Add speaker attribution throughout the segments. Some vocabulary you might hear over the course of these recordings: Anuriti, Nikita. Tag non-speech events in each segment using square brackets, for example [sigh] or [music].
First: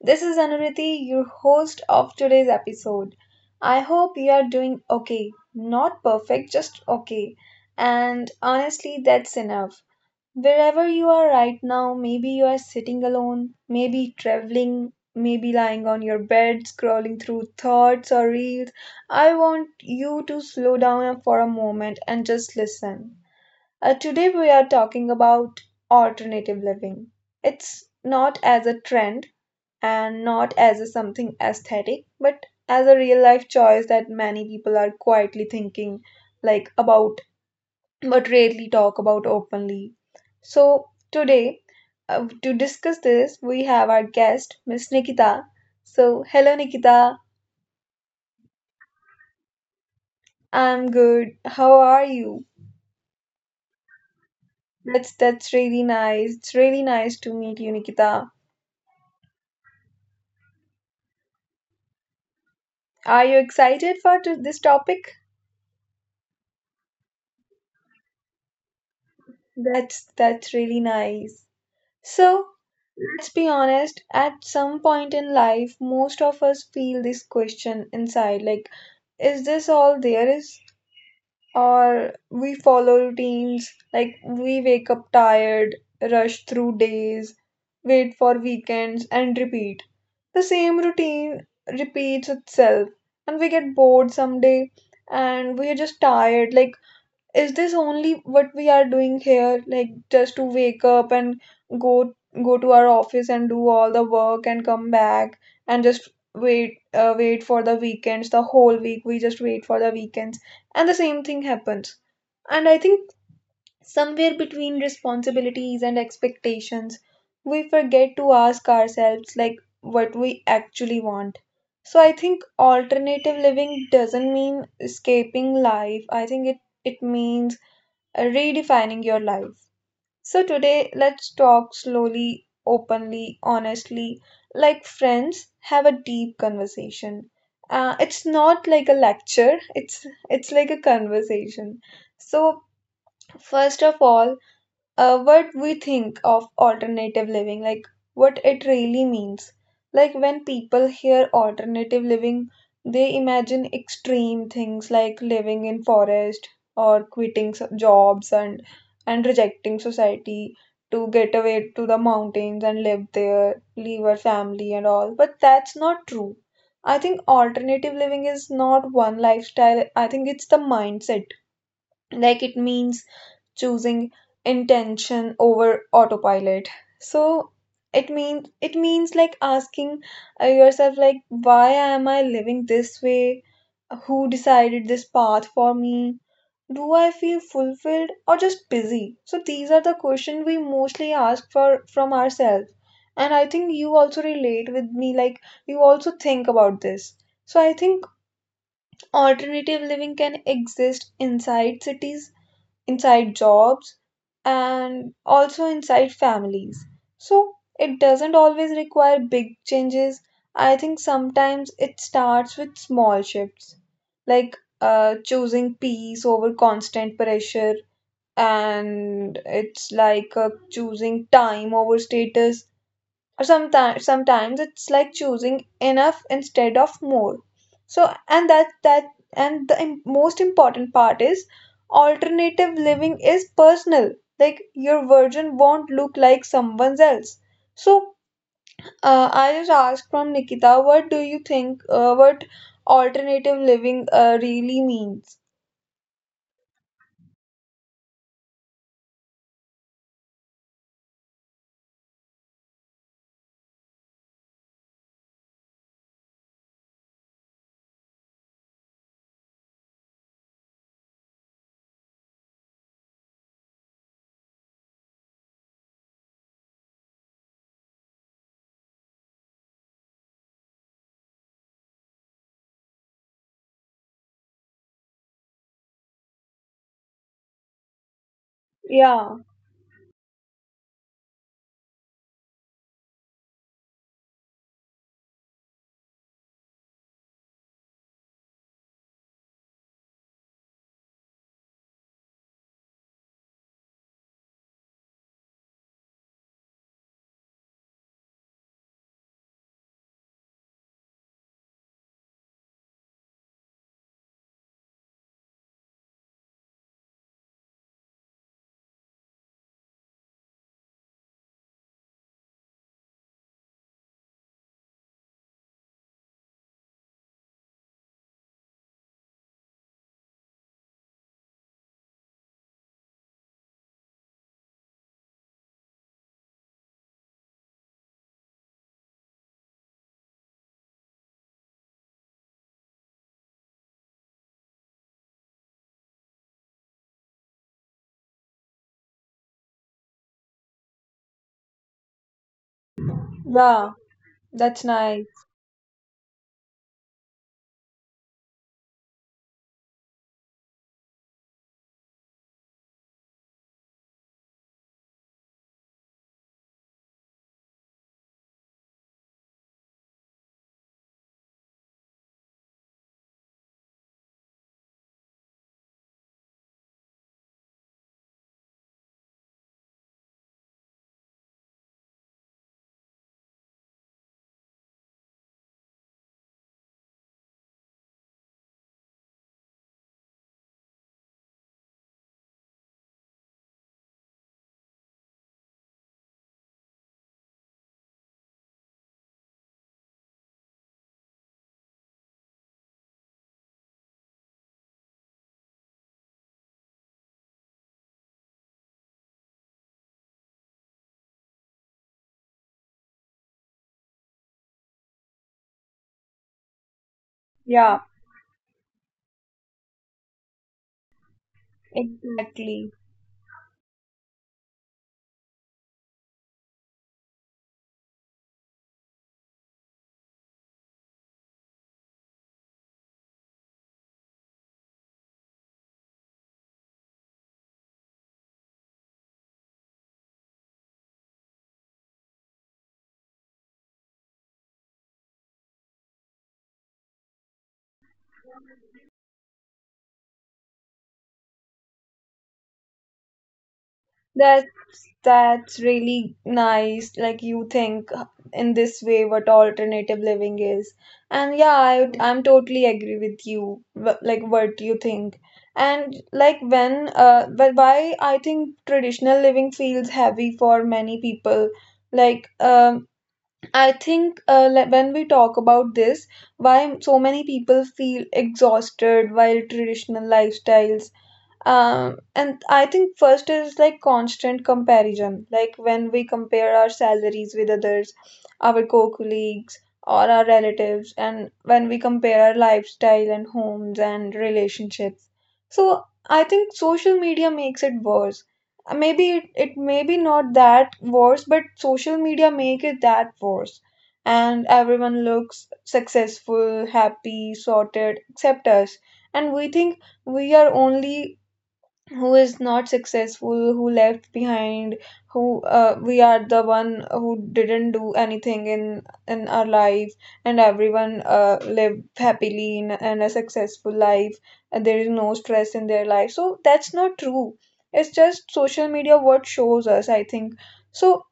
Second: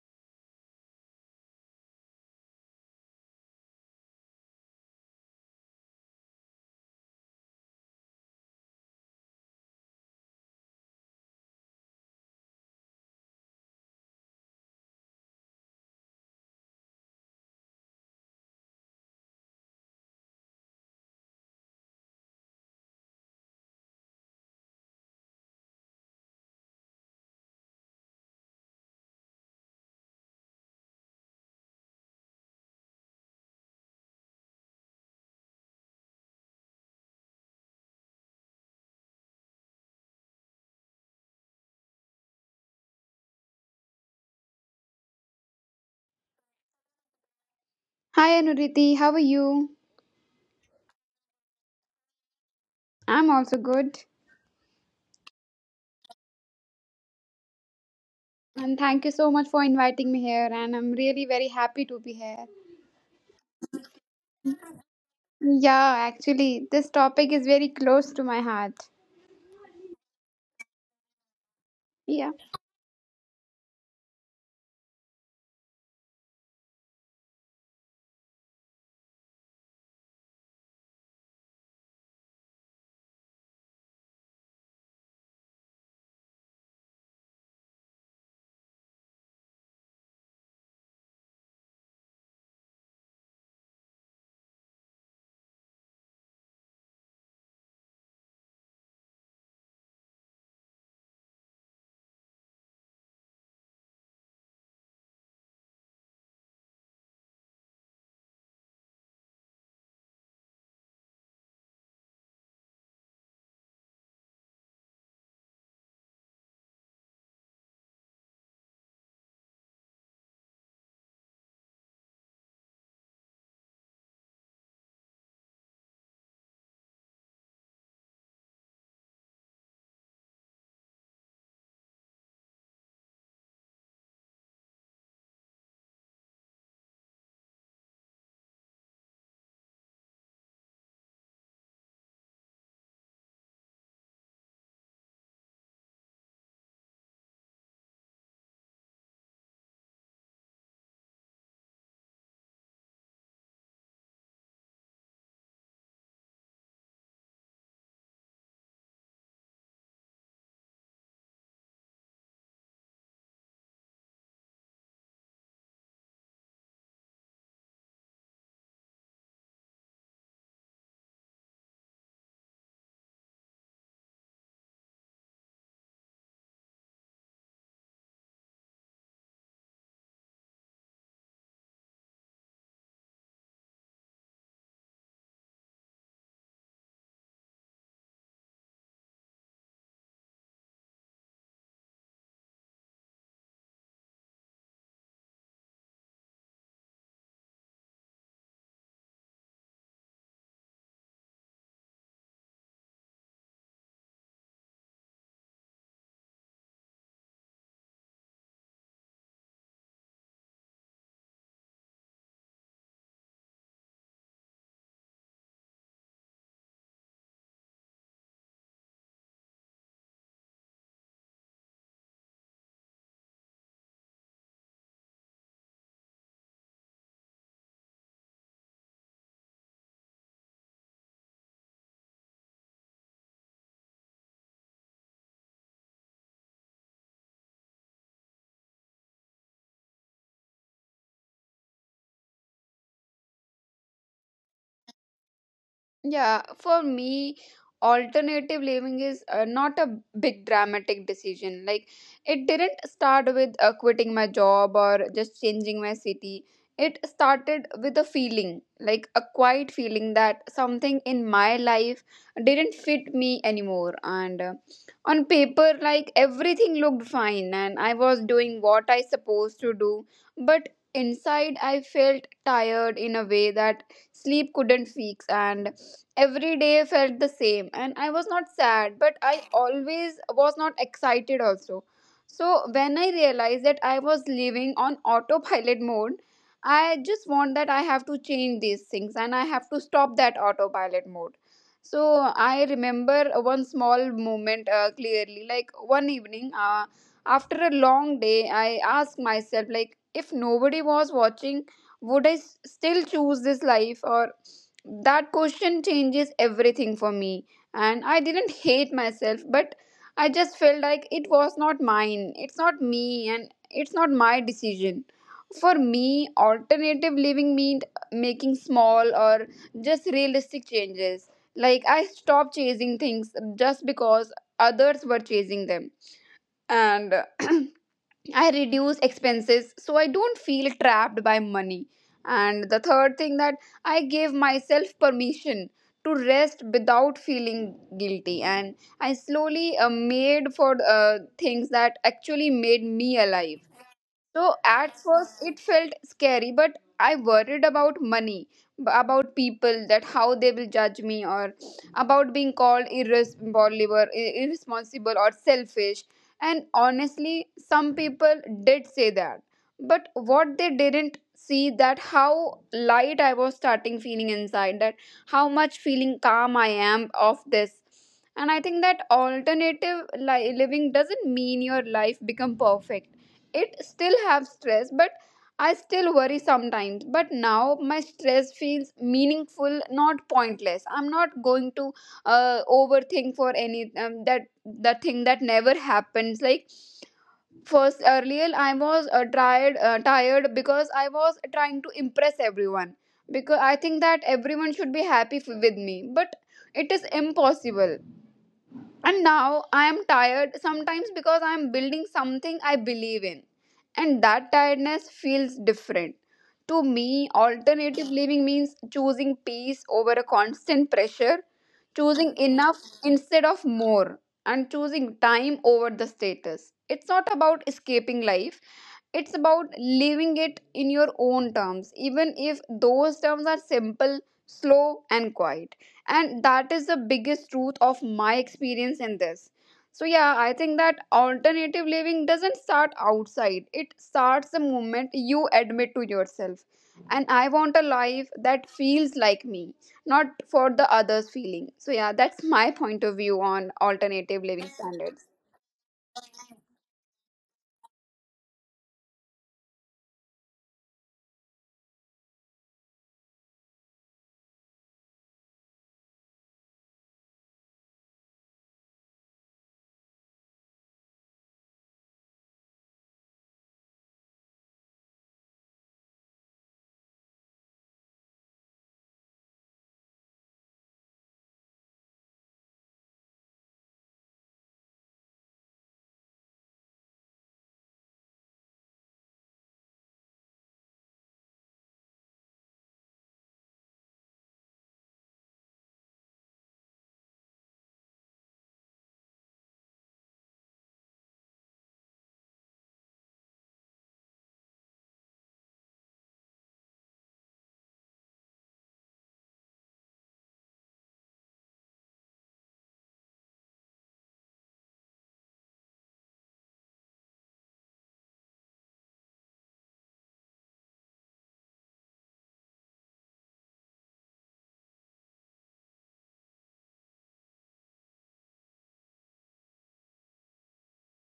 Speaker 1: This is Anuriti, your host of today's episode. I hope you are doing okay. Not perfect, just okay. And honestly, that's enough. Wherever you are right now, maybe you are sitting alone, maybe traveling, maybe lying on your bed, scrolling through thoughts or reels. I want you to slow down for a moment and just listen. Today we are talking about alternative living. It's not as a trend and not as a something aesthetic, but as a real life choice that many people are quietly thinking like about, but rarely talk about openly. So today, to discuss this, we have our guest, Miss Nikita. So hello Nikita,
Speaker 2: Hi Anuriti, how are you?
Speaker 1: I'm good. How are you?
Speaker 2: I'm also good.
Speaker 1: That's really nice. It's really nice to meet you, Nikita.
Speaker 2: And thank you so much for inviting me here and I'm really very happy to be here.
Speaker 1: Are you excited for this topic?
Speaker 2: Yeah, actually this topic is very close to my heart.
Speaker 1: That's really nice.
Speaker 2: Yeah.
Speaker 1: So, let's be honest, at some point in life, most of us feel this question inside, like, is this all there is, or we follow routines like we wake up tired, rush through days, wait for weekends and repeat. The same routine repeats itself and we get bored someday, and we're just tired, like, is this only what we are doing here? Like, just to wake up and go go to our office and do all the work and come back and just wait for the weekends. The whole week we just wait for the weekends, and the same thing happens. And I think somewhere between responsibilities and expectations, we forget to ask ourselves like what we actually want. So I think alternative living doesn't mean escaping life. I think it means redefining your life. So, today let's talk slowly, openly, honestly, like friends, have a deep conversation. It's not like a lecture, it's like a conversation. So, first of all, what we think of alternative living, like what it really means. Like when people hear alternative living, they imagine extreme things like living in forest, or quitting jobs, and rejecting society to get away to the mountains and live there, leave our family and all. But that's not true. I think alternative living is not one lifestyle. I think it's the mindset. Like, it means choosing intention over autopilot. So it means like asking yourself, like, why am I living this way, who decided this path for me, do I feel fulfilled or just busy? So these are the questions we mostly ask for from ourselves. And I think you also relate with me, like, you also think about this. So I think alternative living can exist inside cities, inside jobs, and also inside families. So it doesn't always require big changes. I think sometimes it starts with small shifts, like choosing peace over constant pressure, and it's like choosing time over status. Or sometimes it's like choosing enough instead of more. So and that, and the most important part is alternative living is personal, like your version won't look like someone else so I just asked from Nikita, what do you think, what alternative living really means?
Speaker 2: Yeah, for me, alternative living is not a big dramatic decision. Like, it didn't start with quitting my job or just changing my city. It started with a feeling, like a quiet feeling that something in my life didn't fit me anymore. And on paper, like everything looked fine and I was doing what I supposed to do. But inside, I felt tired in a way that sleep couldn't fix. And every day felt the same and I was not sad but
Speaker 1: Yeah.
Speaker 2: I always was not excited also. So when I realized that I was living on autopilot mode, I just want that I have to change these things and I have to stop that autopilot mode. So I remember one small moment clearly, like one evening, after a long day I asked myself, like if nobody was watching, would I still choose this life? Or that question changes everything for me. And I didn't hate myself, but I just felt like it was not mine, it's not me, and it's not my decision. For me, alternative living meant making small or just realistic changes. Like I stopped chasing things just because others were chasing them, and [clears throat] I reduce expenses so I don't feel trapped by money. And the third thing that I give myself permission to rest without feeling guilty. And I slowly made for things that actually made me alive.
Speaker 1: Yeah.
Speaker 2: So
Speaker 1: That's
Speaker 2: at
Speaker 1: nice.
Speaker 2: first it felt scary, but I worried about money, about people, that how they will judge me, or about being called irresponsible, irresponsible or selfish. And honestly, some people did say that, but what they didn't see that how light I was starting feeling inside, that how much feeling calm I am of this. And I think that alternative living doesn't mean your life become perfect. It still have stress, but I still worry sometimes, but now my stress feels meaningful, not pointless. I'm not going to overthink for any that the thing that never happens. Like first earlier I was tired because I was trying to impress everyone, because I think that everyone should be happy with me, but it is impossible. And now I am tired sometimes because I am building something I believe in. And that tiredness feels different. To me,
Speaker 1: Yeah,
Speaker 2: alternative living means choosing peace over a constant pressure, choosing
Speaker 1: exactly.
Speaker 2: enough instead of more, and choosing time over the status. It's not about escaping life, it's about living it in your own terms, even if those terms are simple, slow, and quiet. And that is the biggest truth of my experience in this. So, yeah, I think that alternative living doesn't start outside, it starts the moment you admit to yourself. And I want a life that feels like me, not for the others' feeling. So, yeah, that's my point of view on alternative
Speaker 1: That's...
Speaker 2: living standards.
Speaker 1: That's really nice. Like, you think in this way what alternative living is. And yeah, I'm totally agree with you. Like what you think. And like when, but why I think traditional living feels heavy for many people. Like, I think, like, when we talk about this, why so many people feel exhausted while traditional lifestyles, and I think first is like constant comparison, like when we compare our salaries with others, our co-colleagues or our relatives, and when we compare our lifestyle and homes and relationships. So I think social media makes it worse. Maybe it, it may be not that worse, but social media make it that worse. And everyone looks successful, happy, sorted, except us. And we think we are only who is not successful, who left behind, who, we are the one who didn't do anything in our life, and everyone lived happily in, and a successful life, and there is no stress in their life. So that's not true, it's just social media what shows us, I think. So,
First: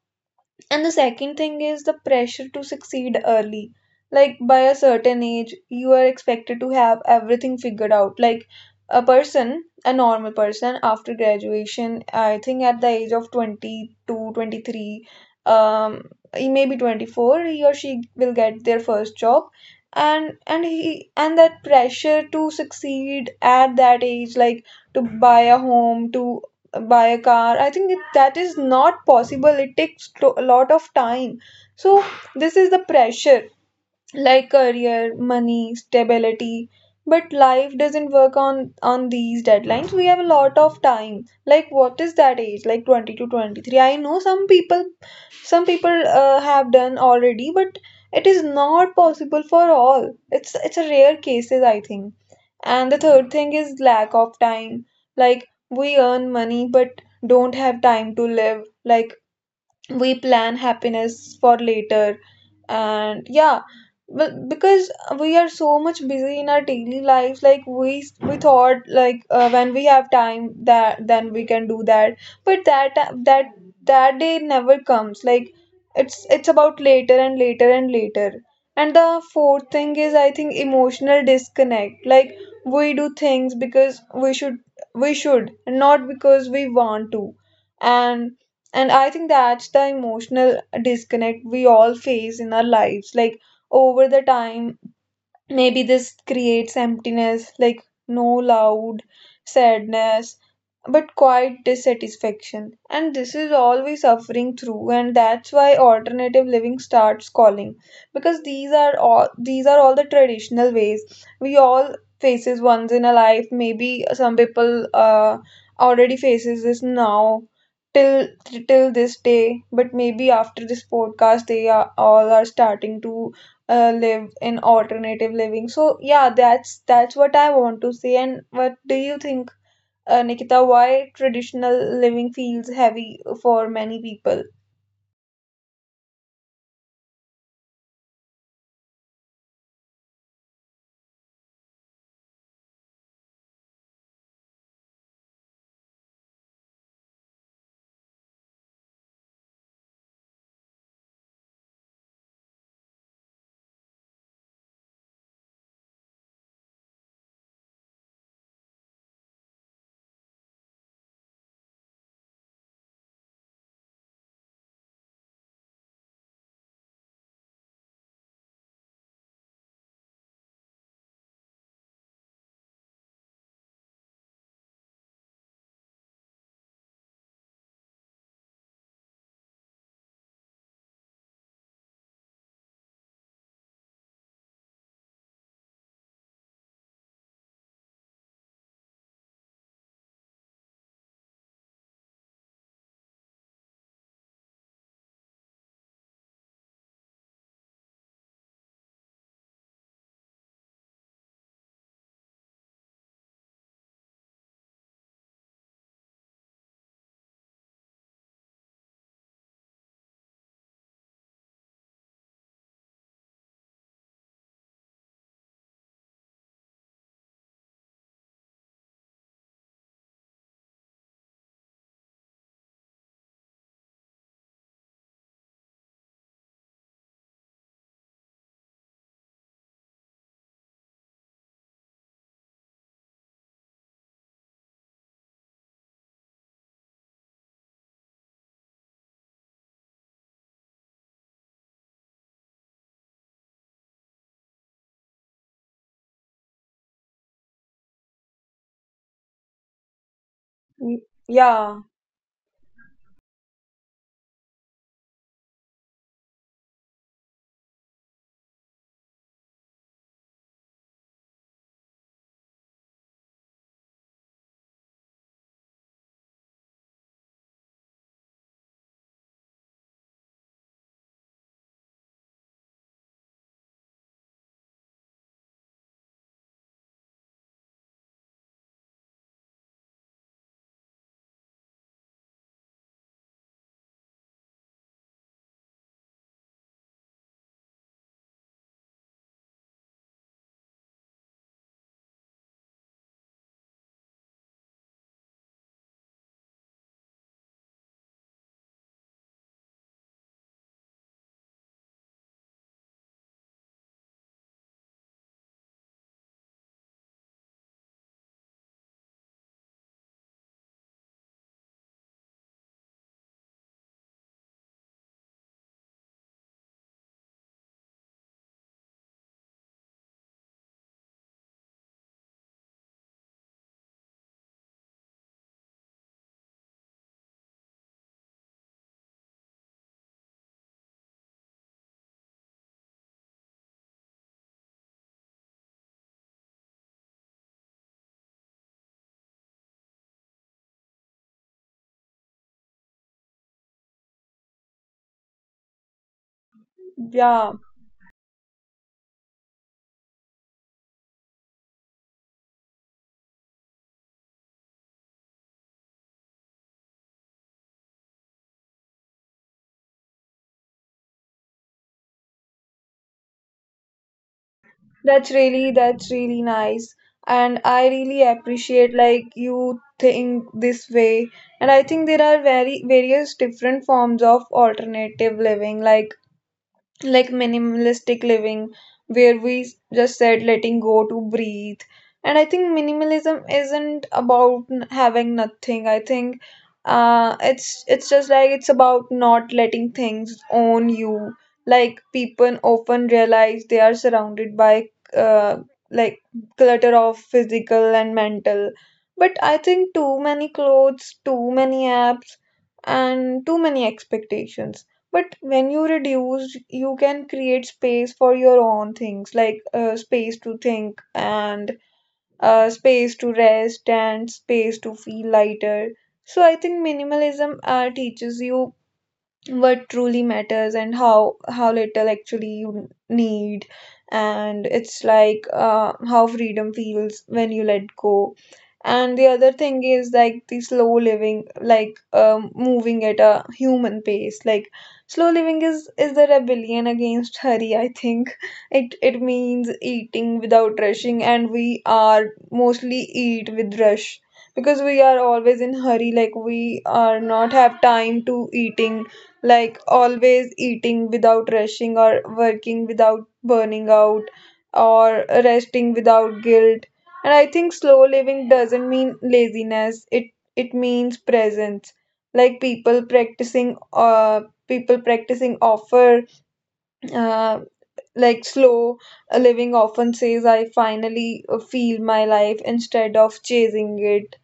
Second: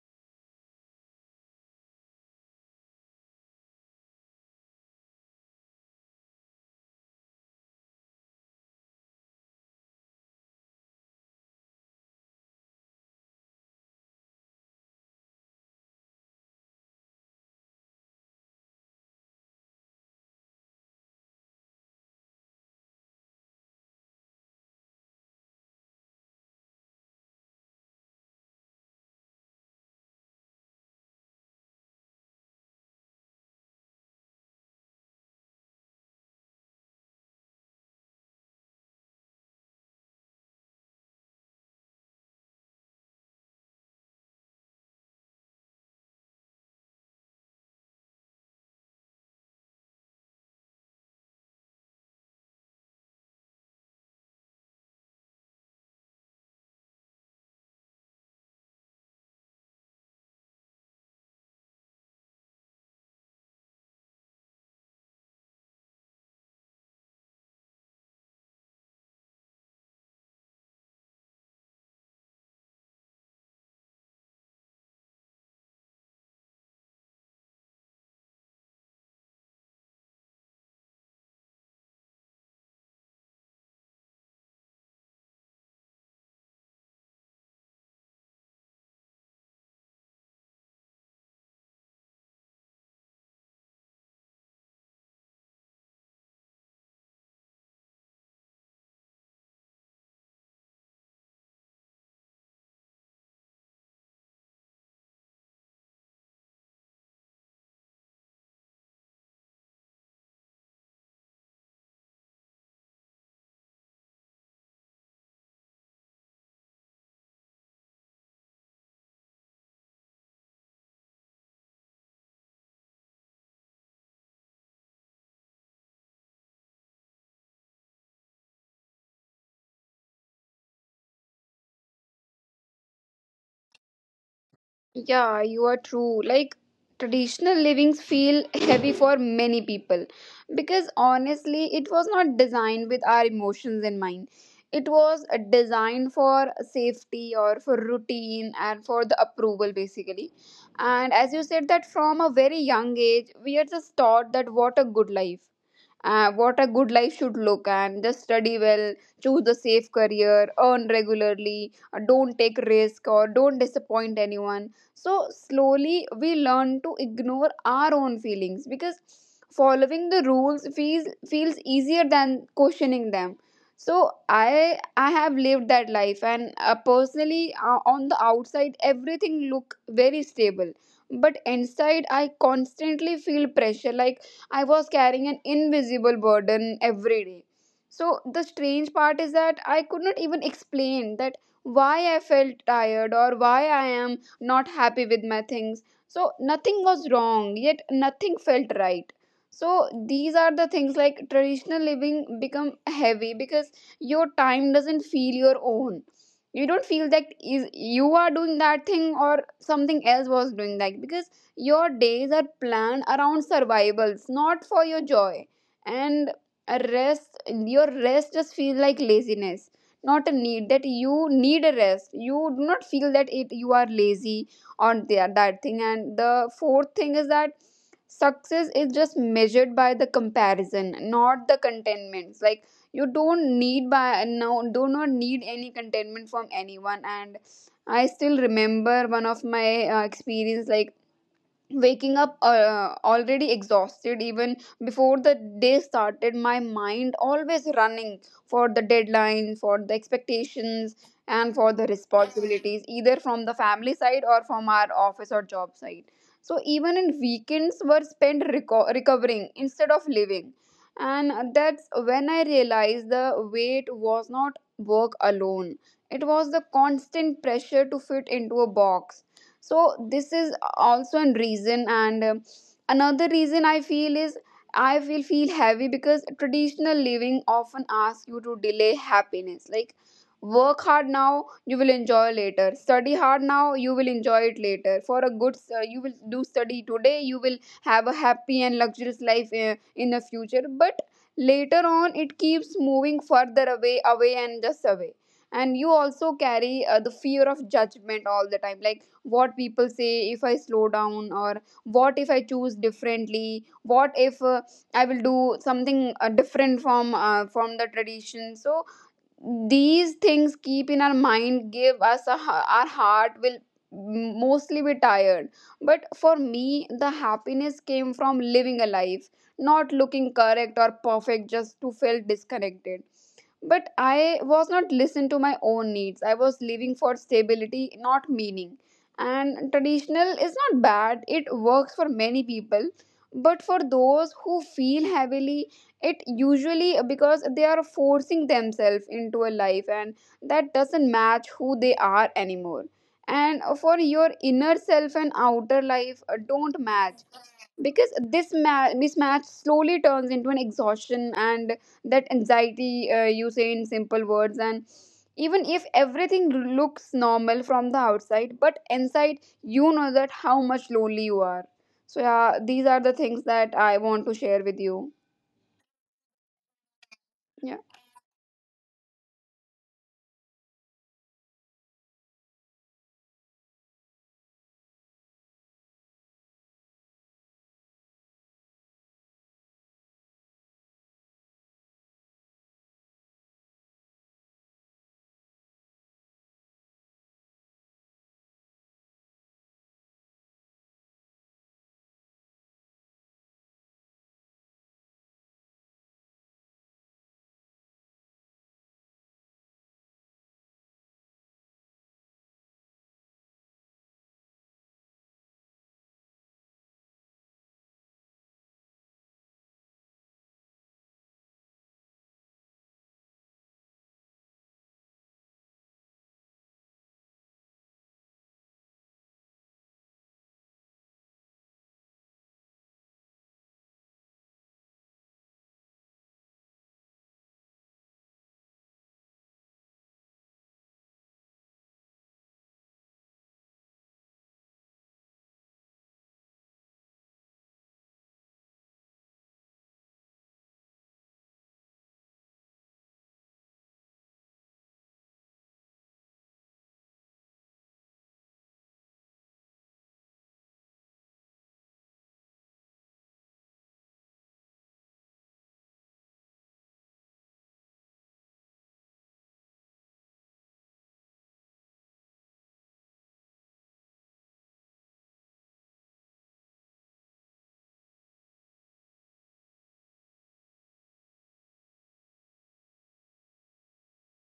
Speaker 1: and the second thing is the pressure to succeed early. Like, by a certain age, you are expected to have everything figured out. Like a person, a normal person, after graduation, I think at the age of 22, 23, um, maybe 24, he or she will get their first job. and he, and that pressure to succeed at that age, like to buy a home, to by a car, I think it, that is not possible, it takes a lot of time. So this is the pressure, like career, money, stability, but life doesn't work on these deadlines. We have a lot of time, like what is that age, like 20 to 23? I know some people have done already, but it is not possible for all, it's a rare cases, I think. And the third thing is lack of time. Like, we earn money, but don't have time to live, like, we plan happiness for later. And yeah, well, because we are so much busy in our daily lives, like, we thought like, when we have time, that then we can do that. But that, that that day never comes, like, it's about later and later and later. And the fourth thing is, I think, emotional disconnect, like, we do things because we should, we should not because we want to. And and I think that's the emotional disconnect we all face in our lives. Like, over the time, maybe this creates emptiness, like no loud sadness, but quite dissatisfaction. And this is all we suffering through, and that's why alternative living starts calling. Because these are all the traditional ways we all faces once in a life. Maybe some people already faces this now, till till this day, but maybe after this podcast, they are all are starting to live in alternative living. So yeah, that's what I want to say. And what do you think? Nikita, why traditional living feels heavy for many people?
Speaker 2: Yeah, you are true. Like traditional livings feel [laughs] heavy for many people because honestly, it was not designed with our emotions in mind. It was designed for safety or for routine and for the approval basically. And as you said that from a very young age, we are just taught that what a good life, what a good life should look, and just study well, choose a safe career, earn regularly, don't take risk or don't disappoint anyone. So slowly we learn to ignore our own feelings because following the rules feels easier than questioning them. So I have lived that life and, personally, on the outside everything look very stable, but inside I constantly feel pressure, like I was carrying an invisible burden every day. So the strange part is that I could not even explain that why I felt tired or why I am not happy with my things. So nothing was wrong, yet nothing felt right. So these are the things, like traditional living become heavy because your time doesn't feel your own. You don't feel that is you are doing that thing or something else was doing that, because your days are planned around survivals, not for your joy. And a rest, your rest just feels like laziness, not a need. That you need a rest. You do not feel that it you are lazy on the, that thing. And the fourth thing is that success is just measured by the comparison, not the contentments. Like you don't need by no do not need any contentment from anyone. And I still remember one of my experience, like waking up already exhausted even before the day started, my mind always running for the deadlines, for the expectations,
Speaker 1: Y-
Speaker 2: and for the
Speaker 1: Yeah,
Speaker 2: responsibilities either from the family side or from our office or job side. So even in weekends were spent recovering instead of living. And that's when I realized the weight was not work alone, it was the constant pressure to fit into a box. So this is also a reason. And another reason I feel is I feel heavy because traditional living often asks you to delay happiness, like work hard now you will enjoy later, study hard now you will enjoy it later, for a good, you will do study today, you will have a happy and luxurious life in the future. But later on it keeps moving further away, away, and just away. And you also carry the fear of judgment all the time, like what people say if I slow down, or what if I choose differently, what if I will do something different from the tradition. So these things keep in our mind, give us a, our heart will mostly be tired. But for me the happiness came from living a life not looking correct or perfect just to feel disconnected, but I was not listening to my own needs. I was living for stability, not meaning. And traditional is not bad, it works for many people. But for those who feel heavily, it usually because they are forcing themselves into a life and that doesn't match who they are anymore. And for your inner self and outer life don't match,
Speaker 1: yeah.
Speaker 2: because this mismatch slowly turns into an exhaustion and that anxiety, you say in simple words. And even if everything looks normal from the outside, but inside you know that how much lonely you are. So yeah, these are the things that I want to share with you.
Speaker 1: That's really nice. And
Speaker 2: Yeah.
Speaker 1: I really appreciate like you think this way. And I think there are very various different forms of alternative living, like minimalistic living, where we just said letting go to breathe. And I think minimalism isn't about having nothing. I think, it's just like, it's about not letting things own you. Like, people often realize they are surrounded by, uh like, clutter of physical and mental, but I think too many clothes, too many apps, and too many expectations. But when you reduce, you can create space for your own things, like space to think, and space to rest, and space to feel lighter. So I think minimalism teaches you what truly matters and how little actually you need. And it's like how freedom feels when you let go. And the other thing is like the slow living, like, moving at a human pace. Like, slow living is the rebellion against hurry, I think. It means eating without rushing, and we are mostly eat with rush, because we are always in hurry, like, we are not have time to eating, like, always eating without rushing, or working without burning out, or resting without guilt. And I think slow living doesn't mean laziness, it means presence. Like, people practicing, people practicing offer, uh, like, slow living often says, I finally feel my life instead of chasing it.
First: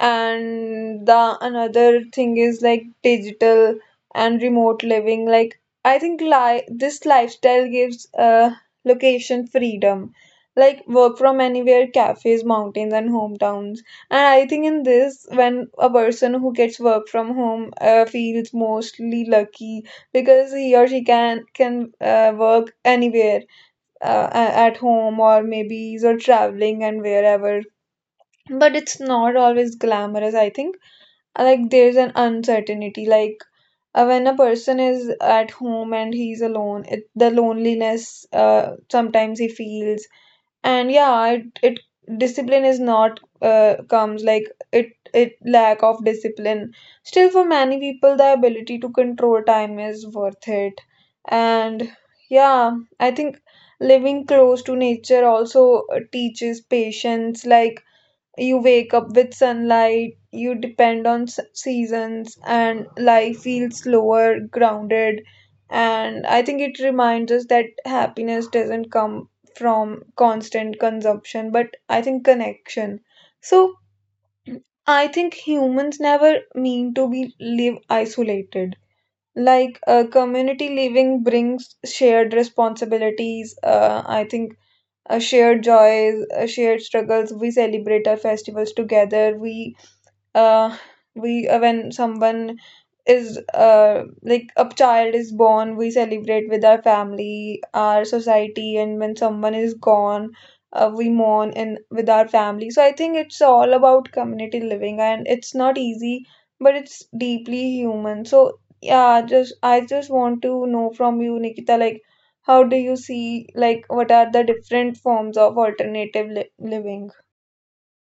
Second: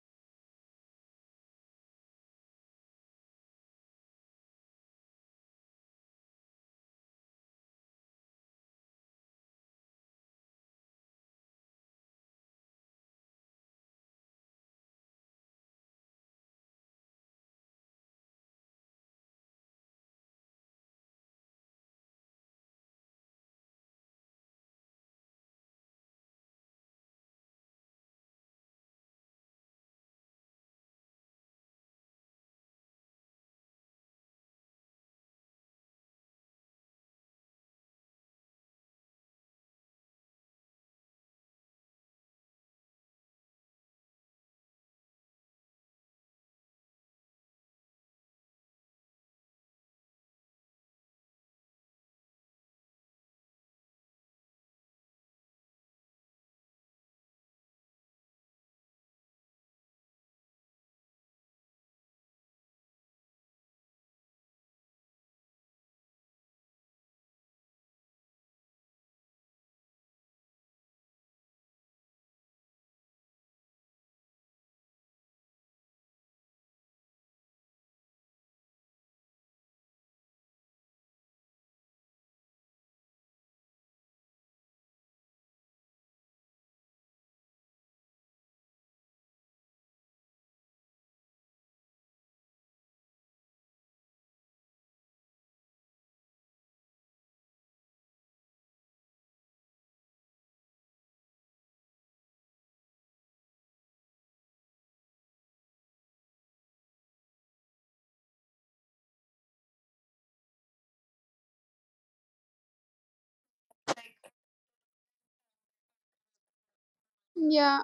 Speaker 1: And the another thing is like digital and remote living. Like, I think, this lifestyle gives location freedom, like work from anywhere, cafes, mountains, and hometowns. And I think in this, when a person who gets work from home feels mostly lucky, because he or she can work anywhere, at home, or maybe you're traveling and wherever. But it's not always glamorous, I think. Like, there's an uncertainty, like, when a person is at home and he's alone, the loneliness sometimes he feels. And yeah, it discipline is not comes, like, it lack of discipline. Still, for many people, the ability to control time is worth it. And yeah, I think living close to nature also teaches patience, like, you wake up with sunlight, you depend on seasons, and life feels slower, grounded. And I think it reminds us that happiness doesn't come from constant consumption, but, I think, connection. So I think humans never mean to be live isolated. Like, community living brings shared responsibilities. I think, shared joys, shared struggles. We celebrate our festivals together. Uh, we when someone is like a child is born, we celebrate with our family, our society, and when someone is gone, we mourn and with our family. So I think it's all about community living, and it's not easy, but it's deeply human. So yeah, just I just want to know from you, Nikita, like, how do you see, like, what are the different forms of alternative living?
Speaker 2: Yeah,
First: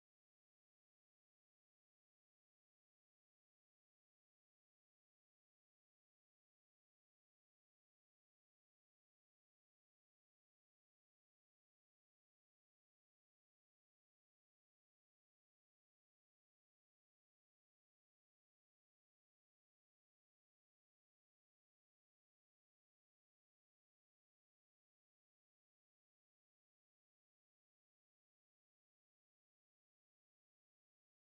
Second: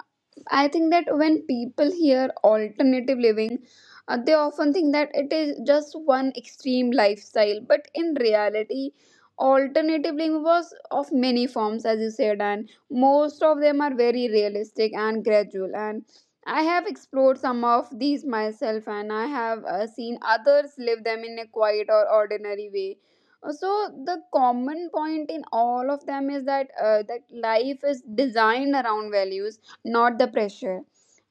Speaker 2: I think that when people hear alternative living, they often think that it is just one extreme lifestyle. But in reality, alternative living was of many forms, as you said, and most of them are very realistic and gradual. And I have explored some of these myself, and I have seen others live them in a quiet or ordinary way. So the common point in all of them is that that life is designed around values, not the pressure.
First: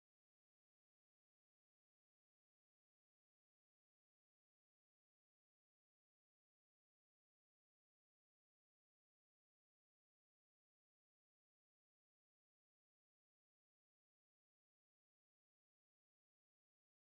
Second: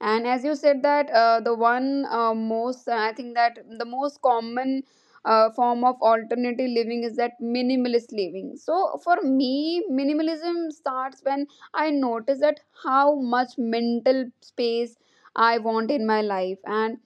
Speaker 2: And as you said that, the one, most, I think that the most common form of alternative living is that minimalist living. So for me minimalism starts when I notice that how much mental space I want in my life. And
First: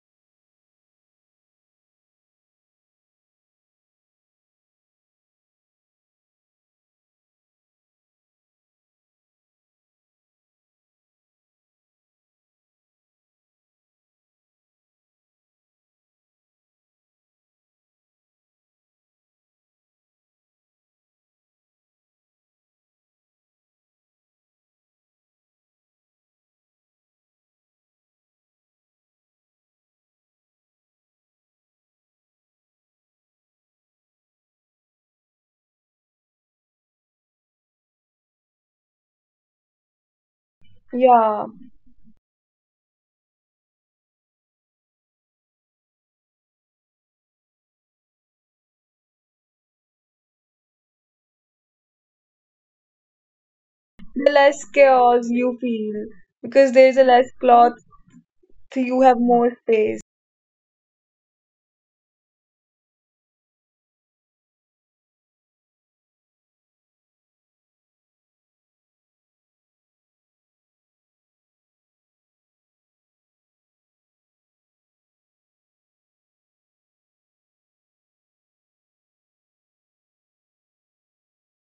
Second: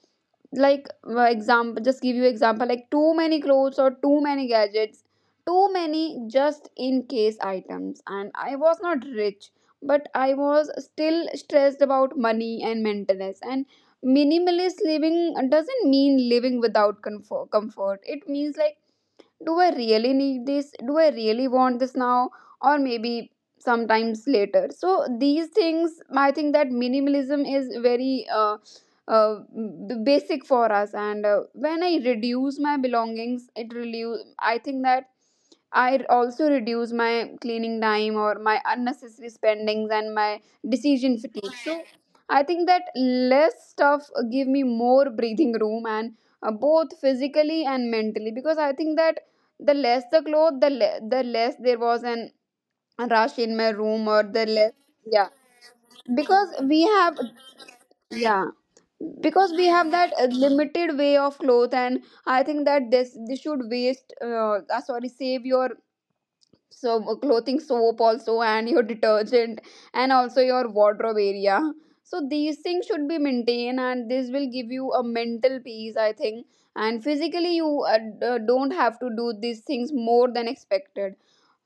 Speaker 2: like, example, just give you example, like too many clothes or too many gadgets, too many just in case items. And I was not rich, but I was still stressed about money and maintenance. And minimalist living doesn't mean living without comfort. It means like, do I really need this? Do I really want this now? Or maybe sometimes later. So these things, I think that minimalism is very, uh, basic for us. And when I reduce my belongings it reduce. I think that I also reduce my cleaning time or my unnecessary spendings and my decision
Speaker 1: Yeah,
Speaker 2: fatigue. So I think that less stuff give me more breathing room and both physically and mentally because I think that the less the cloth, the less there was an rush in my room, or
Speaker 1: the
Speaker 2: the
Speaker 1: less
Speaker 2: less,
Speaker 1: chaos
Speaker 2: yeah,
Speaker 1: you feel.
Speaker 2: because
Speaker 1: Because
Speaker 2: we
Speaker 1: there's a
Speaker 2: have,
Speaker 1: less cloth.
Speaker 2: yeah,
Speaker 1: So you have more
Speaker 2: because we have
Speaker 1: space.
Speaker 2: that limited way of cloth, and I think that this should waste, sorry, save your so clothing soap also and your detergent and also your wardrobe area. So these things should be maintained and this will give you a mental peace I think. And physically you don't have to do these things more than expected.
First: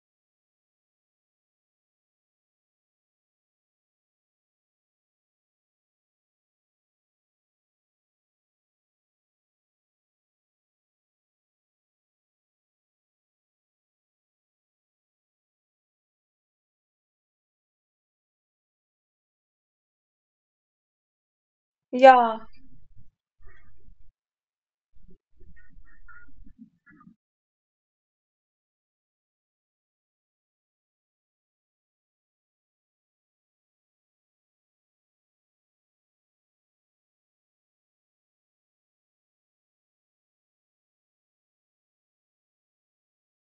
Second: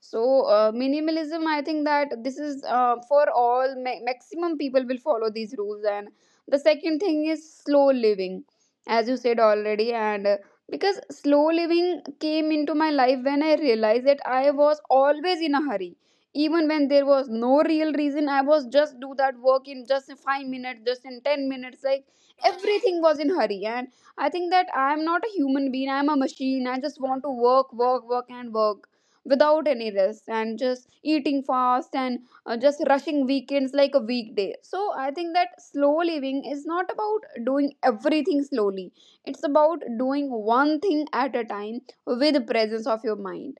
Speaker 2: So minimalism, I think that this is for all maximum people will follow these rules. And the second thing is slow living, as you said already, and because slow living came into my life when I realized that I was always in a hurry. Even when there was no real reason, I was just do that work in just in 5 minutes, just in 10 minutes. Like
Speaker 1: Yeah,
Speaker 2: everything was in hurry, and I think that I am not a human being. I am a machine. I just want to work, work, work, and work without any rest, and just eating fast and just rushing weekends like a weekday. So I think that slow living is not about doing everything slowly, it's about doing one thing at a time with the presence of your mind.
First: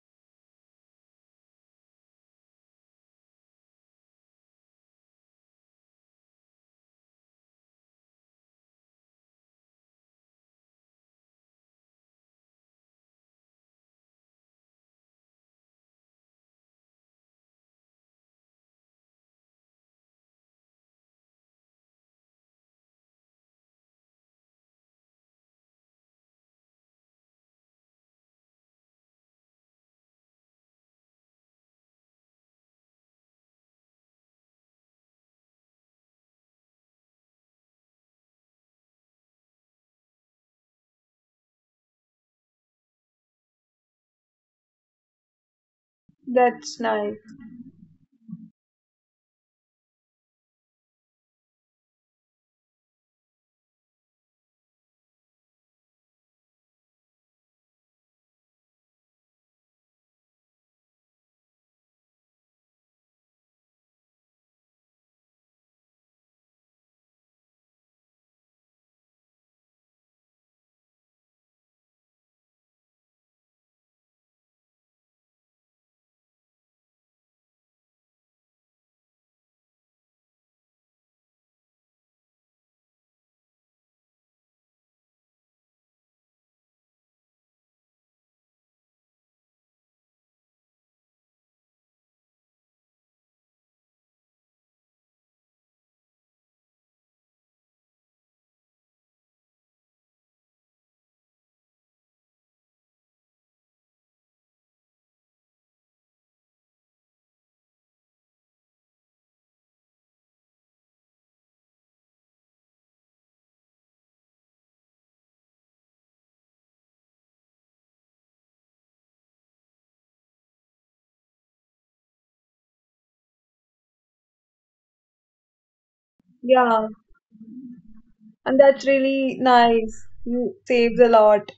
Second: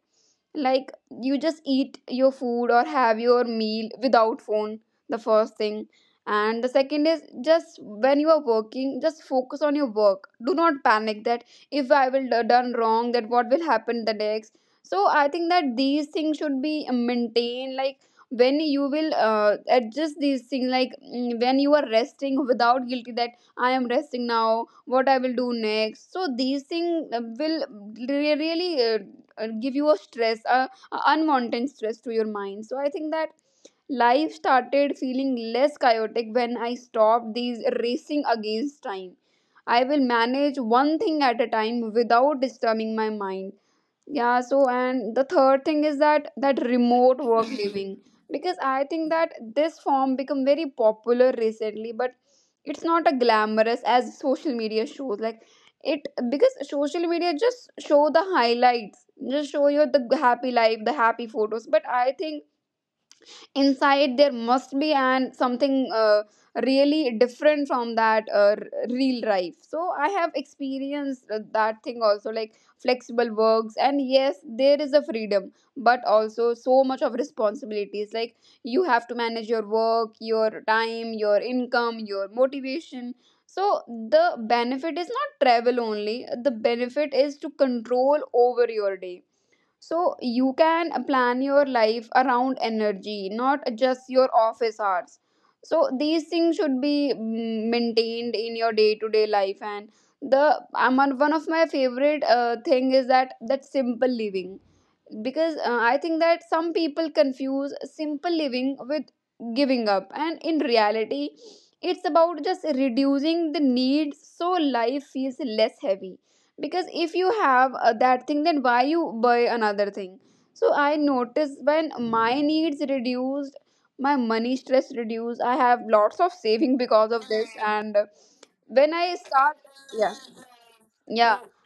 Speaker 2: Like, you just eat your food or have your meal without phone, the first thing. And the second is, just when you are working, just focus on your work. Do not panic that if I will do- done wrong, that what will happen the next. So I think that these things should be maintained. Like, when you will adjust these things, like when you are resting without guilty, that I am resting now, what I will do next, so these things will really give you a stress, a unwanted stress to your mind. So I think that life started feeling less chaotic when I stopped these racing against time. I will manage one thing at a time without disturbing my mind, yeah. So and the third thing is that that
Speaker 1: that's nice.
Speaker 2: remote work living, because I think that this form become very popular recently, but it's not a glamorous as social media shows. Like it, because social media just show the highlights, just show you the happy life, the happy photos. But I think inside there must be an something really different from that real life. So I have experienced that thing also, like flexible works. And yes, there is a freedom, but also so much of responsibilities. Like, you have to manage your work, your time, your income, your motivation. So the benefit is not travel only, the benefit is to control over your day. So you can plan your life around energy, not just your office hours. So these things should be maintained in your day to day life. And one of my favorite thing is that simple living, because I think that some people confuse simple living with giving up, and in reality, it's about just reducing the needs so life feels less heavy, because if you have that thing, then why you buy another thing. So I noticed when my needs reduced, my money stress reduced, I have lots of saving
Speaker 1: Yeah,
Speaker 2: because of this, and
Speaker 1: and that's
Speaker 2: when I
Speaker 1: really
Speaker 2: start, yeah,
Speaker 1: nice. You saves a
Speaker 2: yeah,
Speaker 1: lot.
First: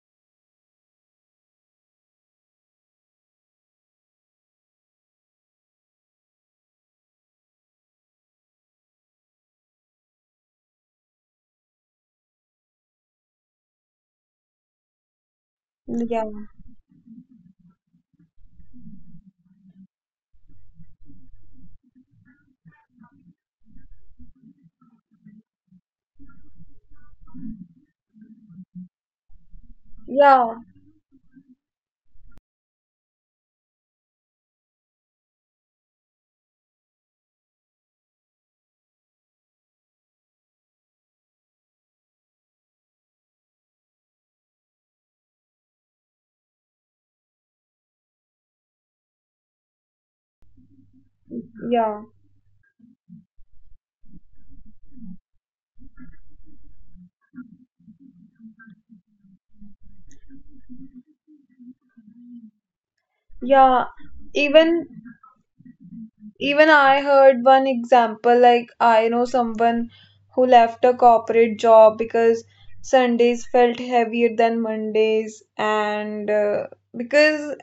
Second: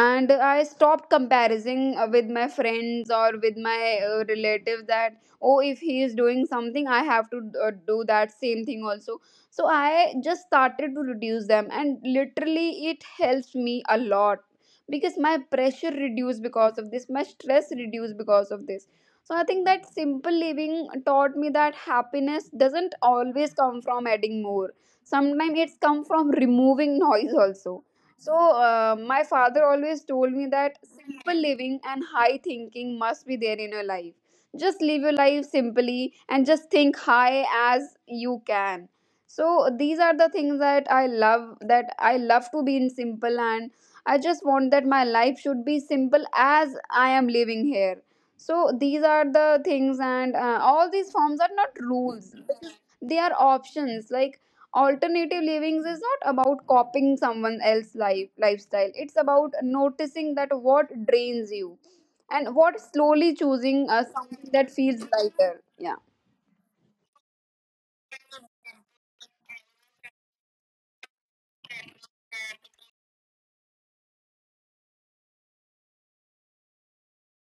Speaker 2: and I stopped comparing with my friends or with my relatives, that oh, if he is doing something, I have to do that same thing also. So I just started to reduce them and literally it helps me a lot, because my pressure
Speaker 1: Yeah,
Speaker 2: reduced because of this, my stress reduced because of this. So I think that simple living taught me that happiness doesn't always come from adding more. Sometimes it's come from removing [laughs] noise also. So, my father always told me
Speaker 1: yeah,
Speaker 2: that simple living and high thinking must be there in your life. Just live your life simply and just think high as you can. So, these are the things that I love to be in simple, and I just want that my life should be simple as I am living here. So, these are the things, and all these forms are not
Speaker 1: yeah,
Speaker 2: rules, they are options. Like, alternative livings is not about copying someone else's lifestyle. It's about noticing that what drains you, and what slowly
Speaker 1: yeah.
Speaker 2: choosing something that
Speaker 1: Even
Speaker 2: feels lighter, yeah.
Speaker 1: Even I heard one example, like, I know someone who left a corporate job because Sundays felt heavier than Mondays, and because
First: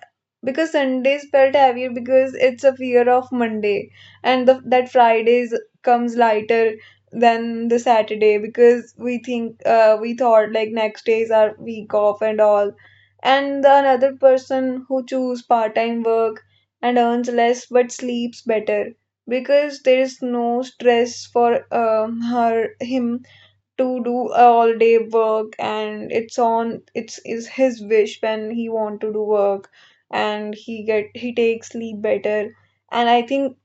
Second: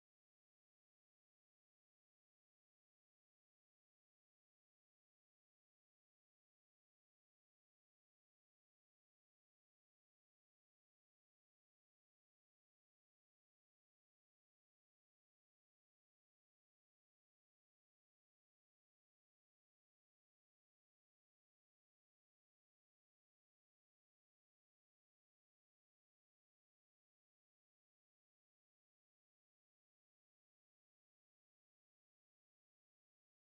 Speaker 1: because Sundays felt heavier because it's a fear of Monday, and that Fridays comes lighter than the Saturday, because we think, we thought like next days are week off and all. And the another person who choose part-time work and earns less but sleeps better, because there is no stress for her him to do all day work, and it's on, it's is his wish when he want to do work, and he get, he takes sleep better. And I think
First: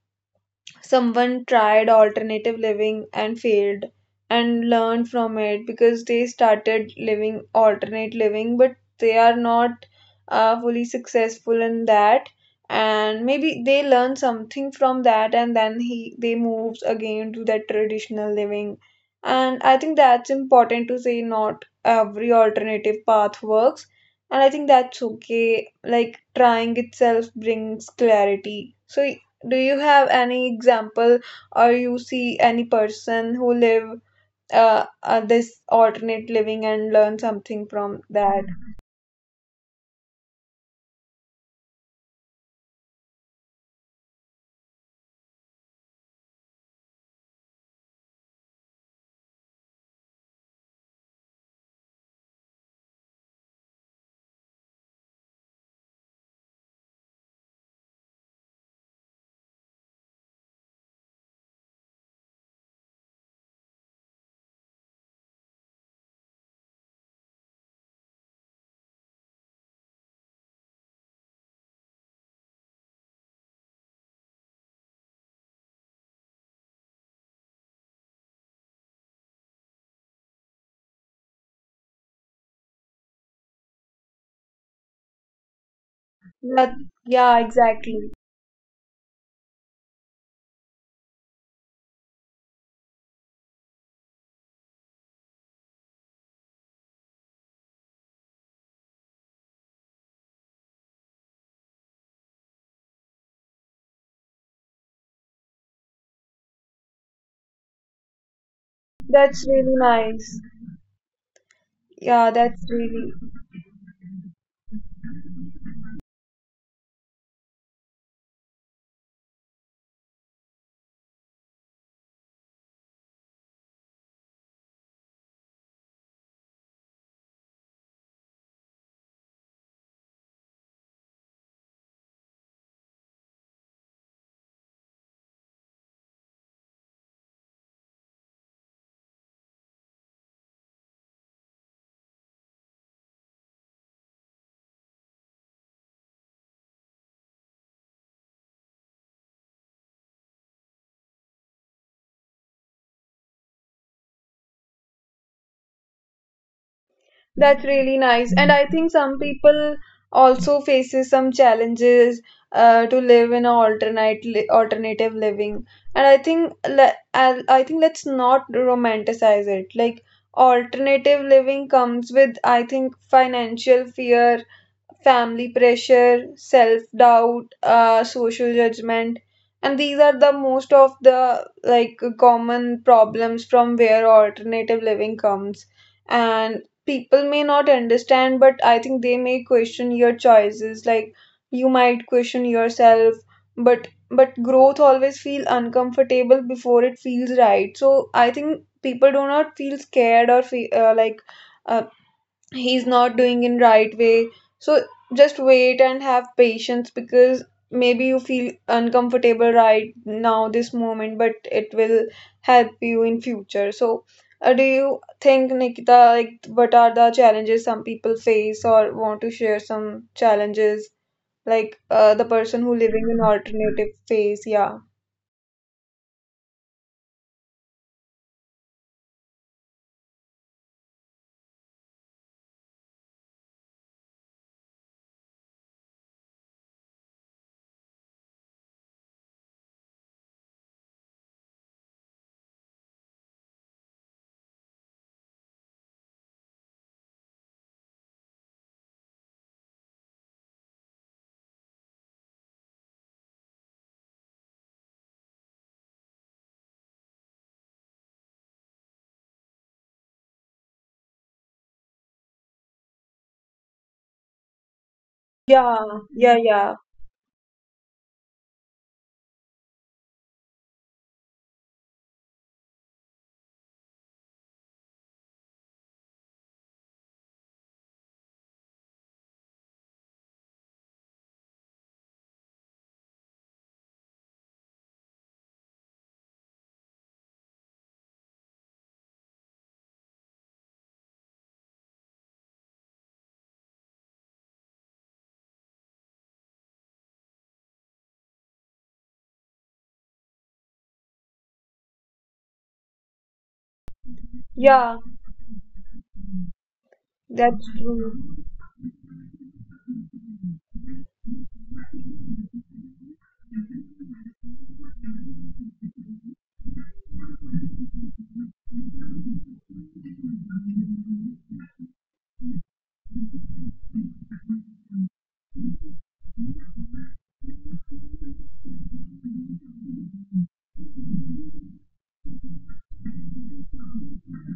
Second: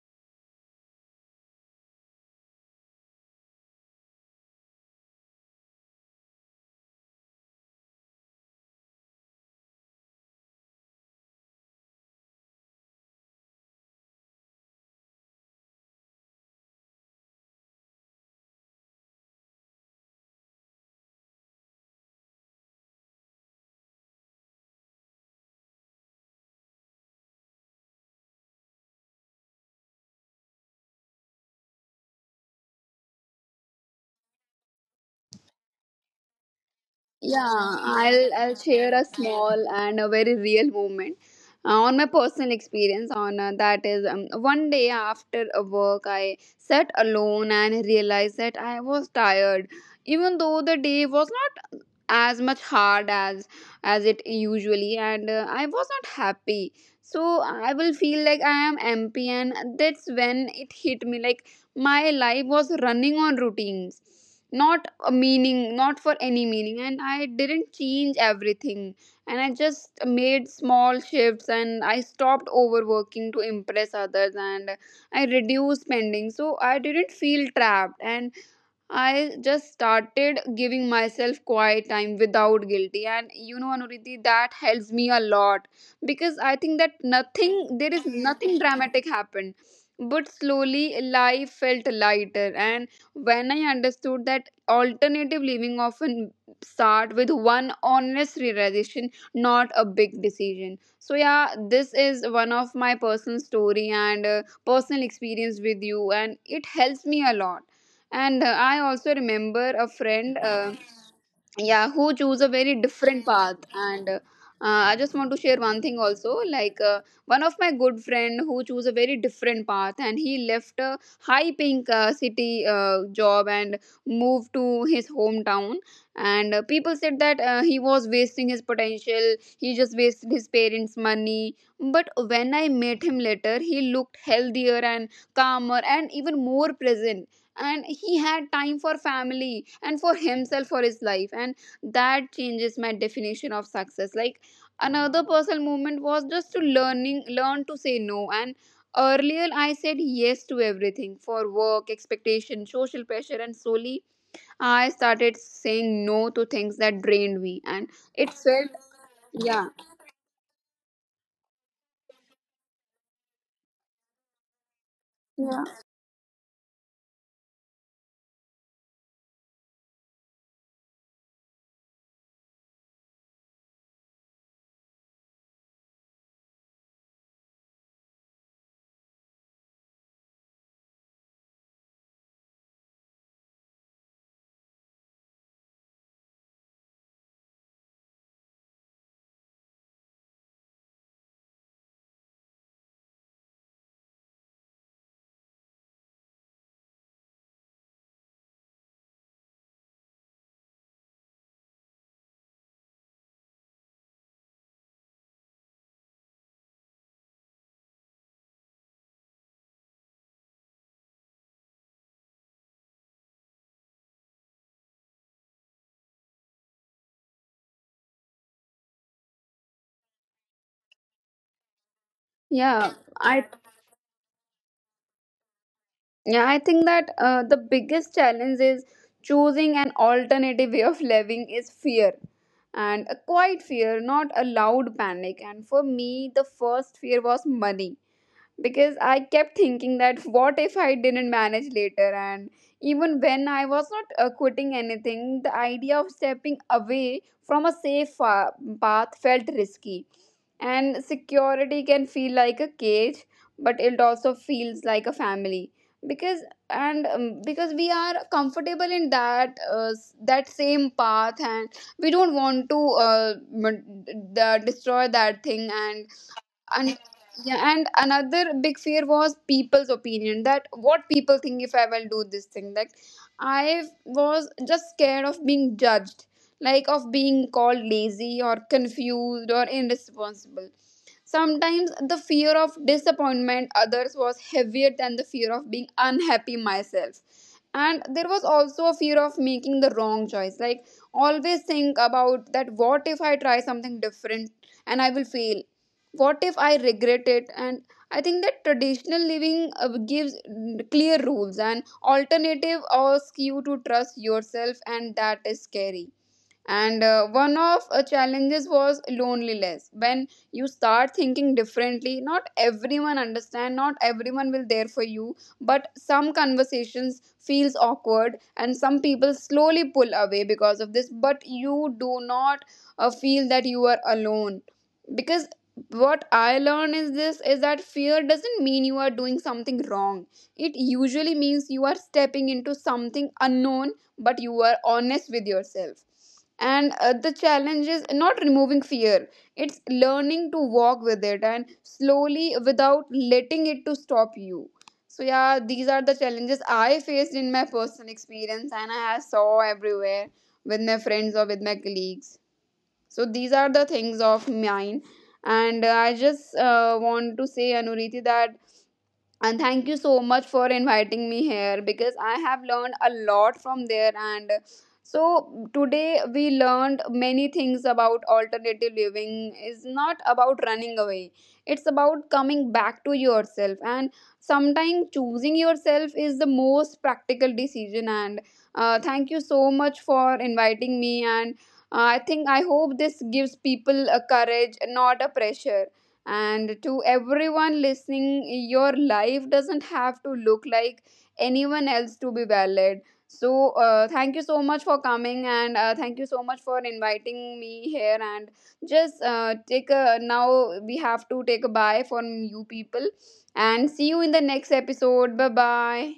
Speaker 1: someone tried alternative living and failed, and learned from it, because they started living alternate living, but they are not fully successful in that. And maybe they learn something from that, and then he they moves again to that traditional living. And I think that's important to say, not every alternative path works. And I think that's okay. Like, trying itself brings clarity. So do you have any example, or you see any person who live this alternate living and learn
Speaker 2: Yeah,
Speaker 1: something from
Speaker 2: I'll
Speaker 1: that?
Speaker 2: I'll share a small and a very real moment on my personal experience. On that is one day after a work, I sat alone and realized that I was tired, even though the day was not as much hard as it usually, and I was not happy. So I will feel like I am empty, and that's when it hit me, like my life was running on routines, not a meaning, not for any meaning. And I didn't change everything, and I just made small shifts, and I stopped overworking to impress others, and I reduced spending so I didn't feel trapped. And I just started giving myself quiet time without guilty. And you know, Anuriti, that helps me a lot, because I think
Speaker 1: That
Speaker 2: that
Speaker 1: yeah,
Speaker 2: nothing, there is
Speaker 1: exactly.
Speaker 2: nothing dramatic happened. But slowly, life felt lighter. And when I understood that alternative living often start with one honest realization, not a big decision. So yeah, this is one of my personal story and personal experience with you, and it helps me a lot. And I also
Speaker 1: That's
Speaker 2: remember
Speaker 1: really
Speaker 2: a friend,
Speaker 1: nice.
Speaker 2: yeah, who
Speaker 1: Yeah,
Speaker 2: choose a
Speaker 1: that's
Speaker 2: very
Speaker 1: really
Speaker 2: different path, and I just want to share one thing also, like one of my good friend who chose a very different path, and he left a high paying city job and moved to his hometown. And people said that he was wasting his potential, he just wasted his parents money. But when I met him later, he looked healthier and calmer and even more present, and he had time for family and for [laughs] himself, for his life. And that changes my definition of success. Like, another personal moment was just to learn to say no. And earlier I said yes to everything, for work expectation, social pressure, and slowly I started saying no to things that drained me,
Speaker 1: That's
Speaker 2: and
Speaker 1: really
Speaker 2: it
Speaker 1: Nice. And
Speaker 2: felt,
Speaker 1: I think some
Speaker 2: yeah,
Speaker 1: people also faces some challenges to live in a alternate li alternative living. And I think I I think, let's not romanticize it. Like, alternative living comes with, I think, financial fear, family pressure, self doubt, social judgment, and these are the most of the, like, common problems from where alternative living comes. And people may not understand, but I think they may question your choices. Like, you might question yourself, but growth always feel uncomfortable before it feels right. So I think people do not feel scared or like, uh, he's not doing in right way. So just wait and have patience, because maybe you feel uncomfortable right now this moment, but it will help you in future. So do you think, Nikita, like, what are the challenges some people face, or want to share some challenges, like, the
Speaker 2: yeah,
Speaker 1: person who
Speaker 2: I
Speaker 1: living in alternative phase? Yeah.
Speaker 2: Yeah, I think that the biggest challenge is choosing an alternative way of living is fear, and a quiet fear, not a loud panic. And for me, the first fear was money, because I kept thinking that what if I didn't manage later? And even when I was not quitting anything, the idea of stepping away from a safe path felt risky. And security can feel like a cage, but it also feels like a family, because because we are comfortable in that that same path, and we don't want to destroy that thing. and
Speaker 1: Yeah. Yeah.
Speaker 2: and
Speaker 1: Yeah.
Speaker 2: yeah, and another big fear was people's opinion, that what people think if I will do this thing. Like, I was just scared of being judged, like of being called lazy or confused or irresponsible. Sometimes the fear of disappointment others was heavier than the fear of being unhappy myself. And there was also a fear of making the wrong choice. Like, always think about that, what if I try something different and I will fail, what if I regret it. And I think that traditional living gives clear rules, and alternative asks you to trust yourself, and
Speaker 1: Yeah.
Speaker 2: that is scary. And one of
Speaker 1: That's true.
Speaker 2: challenges was loneliness. When you start thinking differently, not everyone understand, not everyone will there for you, but some conversations feels awkward and some people slowly pull away because of this. But you do not feel that you are alone, because what I learned is this is that fear doesn't mean you are doing something wrong, it usually means you are stepping into something unknown, but you are honest with yourself. And the challenge is not removing fear, it's learning to walk with it and slowly without letting it to stop you. So yeah, these are the challenges I faced in my personal experience, and I have saw everywhere with my friends or with my colleagues. So these are the things of mine. And I just want to say, Anuriti, that, and thank you so much for inviting me here, because I have learned a lot from there. And so today we learned many things about alternative living is not about running away, it's about coming back to yourself, and sometimes choosing yourself is the most practical decision. And thank you so much for inviting me, and I think I hope this gives people a courage, not a pressure. And to everyone listening, your life doesn't have to look like anyone else to be valid. So, thank you so much for coming, and thank you so much for inviting me here. And just take a now, we have to take a bye from you people and see you in the next episode. Bye bye.